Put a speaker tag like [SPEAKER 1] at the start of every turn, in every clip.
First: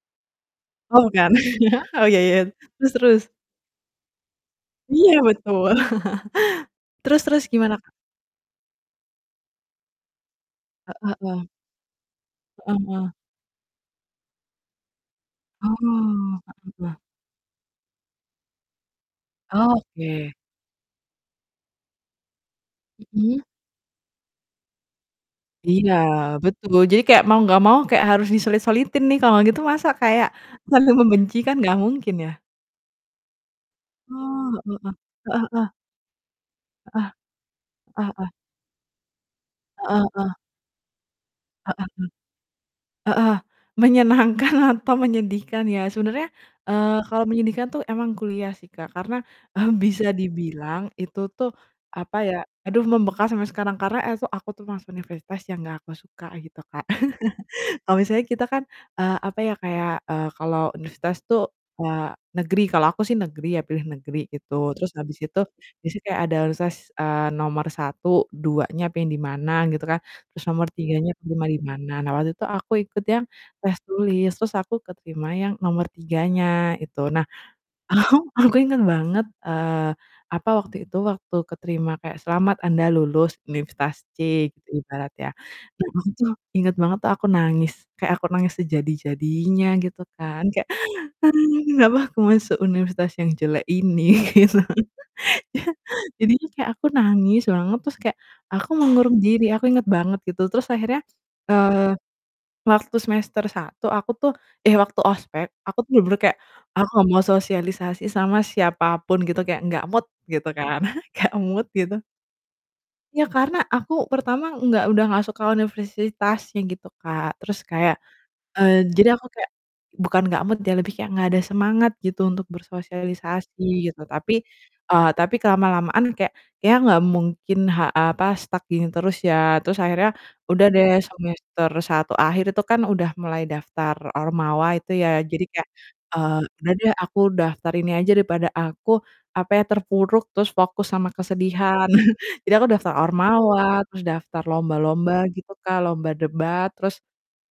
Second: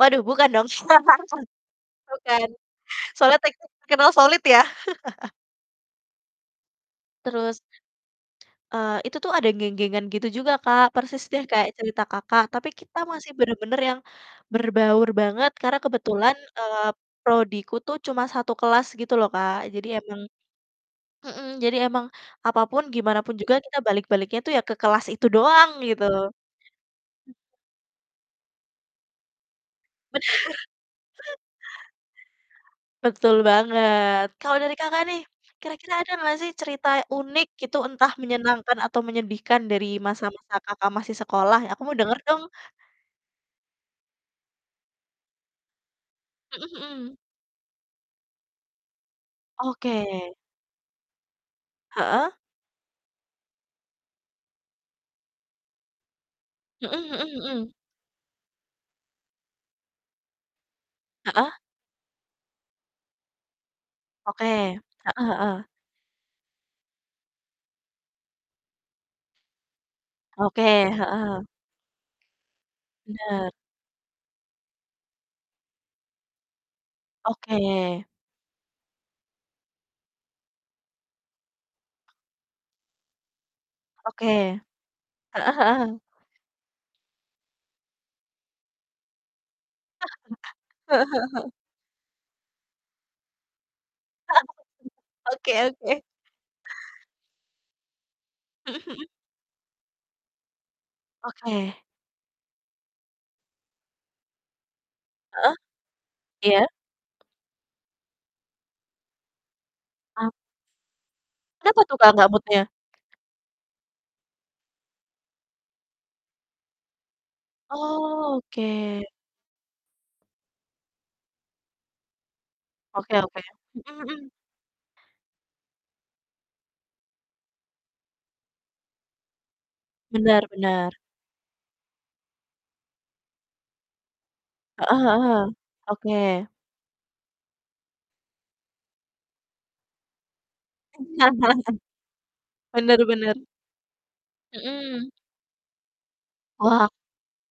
[SPEAKER 1] Waduh bukan dong,
[SPEAKER 2] Oh bukan, oh ya ya,
[SPEAKER 1] bukan,
[SPEAKER 2] terus terus?
[SPEAKER 1] soalnya terkenal solid ya
[SPEAKER 2] Iya betul, terus terus
[SPEAKER 1] Terus,
[SPEAKER 2] gimana, Kak?
[SPEAKER 1] eee, itu tuh ada geng-gengan gitu juga Kak,
[SPEAKER 2] Heeh
[SPEAKER 1] persis
[SPEAKER 2] heeh.
[SPEAKER 1] deh kayak cerita Kakak, tapi
[SPEAKER 2] Heeh
[SPEAKER 1] kita
[SPEAKER 2] heeh.
[SPEAKER 1] masih bener-bener yang berbaur banget,
[SPEAKER 2] Oh,
[SPEAKER 1] karena kebetulan,
[SPEAKER 2] heeh
[SPEAKER 1] eee,
[SPEAKER 2] heeh.
[SPEAKER 1] prodiku tuh cuma 1 kelas gitu loh Kak, jadi emang
[SPEAKER 2] Oke.
[SPEAKER 1] mhm, jadi emang apapun, gimana pun
[SPEAKER 2] Mhm.
[SPEAKER 1] juga, kita balik-baliknya tuh ya ke kelas itu doang
[SPEAKER 2] Iya,
[SPEAKER 1] gitu.
[SPEAKER 2] betul, jadi kayak
[SPEAKER 1] M
[SPEAKER 2] mau nggak mau kayak harus disulit-sulitin nih, kalau gitu masa kayak
[SPEAKER 1] Bener!
[SPEAKER 2] saling membenci kan nggak mungkin ya.
[SPEAKER 1] Betul banget.
[SPEAKER 2] Oh,
[SPEAKER 1] Kalau dari
[SPEAKER 2] heeh heeh,
[SPEAKER 1] Kakak nih
[SPEAKER 2] heeh heeh.
[SPEAKER 1] kira-kira ada nggak sih? Cerita
[SPEAKER 2] Heeh.
[SPEAKER 1] unik gitu,
[SPEAKER 2] Heeh
[SPEAKER 1] entah
[SPEAKER 2] heeh.
[SPEAKER 1] menyenangkan atau menyedihkan dari
[SPEAKER 2] Heeh heeh.
[SPEAKER 1] masa-masa Kakak masih sekolah? Aku
[SPEAKER 2] Heeh.
[SPEAKER 1] mau denger dong.
[SPEAKER 2] Heeh, menyenangkan atau menyedihkan ya. Sebenernya,
[SPEAKER 1] Mhm
[SPEAKER 2] eee,
[SPEAKER 1] mhm.
[SPEAKER 2] kalau menyedihkan tuh emang kuliah sih Kak, karena, eee, bisa
[SPEAKER 1] Oke.
[SPEAKER 2] dibilang, itu apa
[SPEAKER 1] Heeh.
[SPEAKER 2] ya, aduh membekas sampai sekarang karena es aku tuh masuk universitas yang gak aku suka gitu Kak.
[SPEAKER 1] Mhm mhm mhm.
[SPEAKER 2] Kalau misalnya kita kan, eee, apa ya kayak, eee, kalau universitas tuh
[SPEAKER 1] Heeh.
[SPEAKER 2] wa negeri, kalau aku sih negeri ya, pilih negeri
[SPEAKER 1] Oke,
[SPEAKER 2] gitu, terus habis
[SPEAKER 1] heeh
[SPEAKER 2] itu
[SPEAKER 1] heeh.
[SPEAKER 2] di situ kayak ada universitas, eee, nomor 1, 2-nya pengen di mana gitu kan, terus
[SPEAKER 1] Oke,
[SPEAKER 2] nomor 3-nya
[SPEAKER 1] heeh.
[SPEAKER 2] keterima di mana. Nah waktu itu aku ikut yang
[SPEAKER 1] Bener.
[SPEAKER 2] test tulis, terus aku keterima yang nomor 3-nya itu. Nah
[SPEAKER 1] Oke.
[SPEAKER 2] ahu aku inget banget, eee, apa, waktu itu, waktu keterima kayak, "Selamat anda lulus Universitas
[SPEAKER 1] Oke,
[SPEAKER 2] C," ibaratnya,
[SPEAKER 1] heeh
[SPEAKER 2] nah
[SPEAKER 1] heeh.
[SPEAKER 2] aku tuh inget banget tuh aku nangis, kayak aku nangis sejadi-jadinya gitu kan kayak,
[SPEAKER 1] Heeh heeh heeh.
[SPEAKER 2] "Kenapa aku masuk Universitas yang jelek ini?" Gitu.
[SPEAKER 1] Oke oke.
[SPEAKER 2] Jadinya kayak aku nangis banget terus kayak aku
[SPEAKER 1] Mhm mhm.
[SPEAKER 2] mengurung diri, aku inget banget gitu. Terus akhirnya,
[SPEAKER 1] Oke.
[SPEAKER 2] eee, waktu semester 1 aku tuh eh waktu ospek,
[SPEAKER 1] Heeh,
[SPEAKER 2] aku tuh bener-bener kayak,
[SPEAKER 1] iya.
[SPEAKER 2] aku gak mau sosialisasi sama siapapun gitu, kayak nggak mood
[SPEAKER 1] A
[SPEAKER 2] gitu kan, enggak mood
[SPEAKER 1] Kenapa tuh
[SPEAKER 2] gitu.
[SPEAKER 1] Kak gak mood-nya?
[SPEAKER 2] Ya karena aku pertama enggak udah nggak suka universitasnya gitu Kak. Terus kayak eee,
[SPEAKER 1] Oke.
[SPEAKER 2] jadi aku kayak bukan nggak mood ya, lebih kayak nggak ada semangat gitu untuk
[SPEAKER 1] Oke oke,
[SPEAKER 2] bersosialisasi gitu,
[SPEAKER 1] mhm mhm.
[SPEAKER 2] tapi eee, tapi kelama-lamaan kayak, ya nggak mungkin ha apa, stuck gini terus ya, terus akhirnya
[SPEAKER 1] Benar
[SPEAKER 2] udah deh
[SPEAKER 1] benar.
[SPEAKER 2] semester 1 akhir itu kan udah mulai daftar ormawa itu
[SPEAKER 1] Heeh
[SPEAKER 2] ya, jadi
[SPEAKER 1] heeh,
[SPEAKER 2] kayak, eee,
[SPEAKER 1] oke.
[SPEAKER 2] "Udah deh aku daftar ini aja daripada aku apa ya, terpuruk terus fokus sama kesedihan." Jadi aku daftar
[SPEAKER 1] Benar benar.
[SPEAKER 2] ormawa, terus daftar
[SPEAKER 1] Mhm.
[SPEAKER 2] lomba-lomba gitu Kak, lomba debat
[SPEAKER 1] Wah.
[SPEAKER 2] terus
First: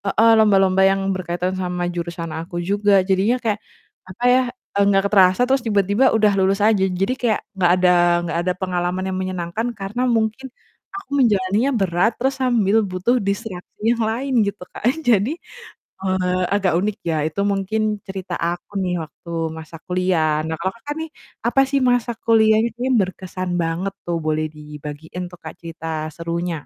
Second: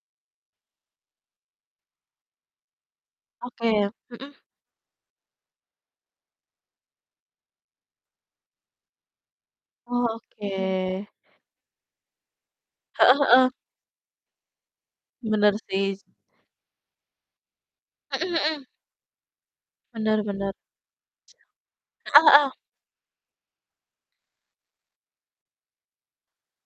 [SPEAKER 2] heeh, lomba-lomba yang berkaitan sama jurusan aku juga, jadinya kayak
[SPEAKER 1] Oke,
[SPEAKER 2] apa
[SPEAKER 1] mhm.
[SPEAKER 2] ya, eee, nggak terasa terus tiba-tiba udah lulus aja. Jadi kayak nggak ada nggak ada pengalaman yang menyenangkan karena
[SPEAKER 1] Oh,
[SPEAKER 2] mungkin
[SPEAKER 1] oke.
[SPEAKER 2] aku menjalaninya berat, terus sambil butuh
[SPEAKER 1] Heeh heeh.
[SPEAKER 2] distraksi yang lain gitu Kak. Jadi,
[SPEAKER 1] Bener sih s
[SPEAKER 2] eee, agak unik. Ya itu mungkin
[SPEAKER 1] Mhm
[SPEAKER 2] cerita
[SPEAKER 1] mhm.
[SPEAKER 2] aku nih waktu masa
[SPEAKER 1] Benar
[SPEAKER 2] kuliah,
[SPEAKER 1] benar.
[SPEAKER 2] nah kalo Kakak nih, apa sih masa
[SPEAKER 1] Heeh heeh.
[SPEAKER 2] kuliahnya ini berkesan banget tuh? Boleh dibagiin tuh Kak cerita serunya?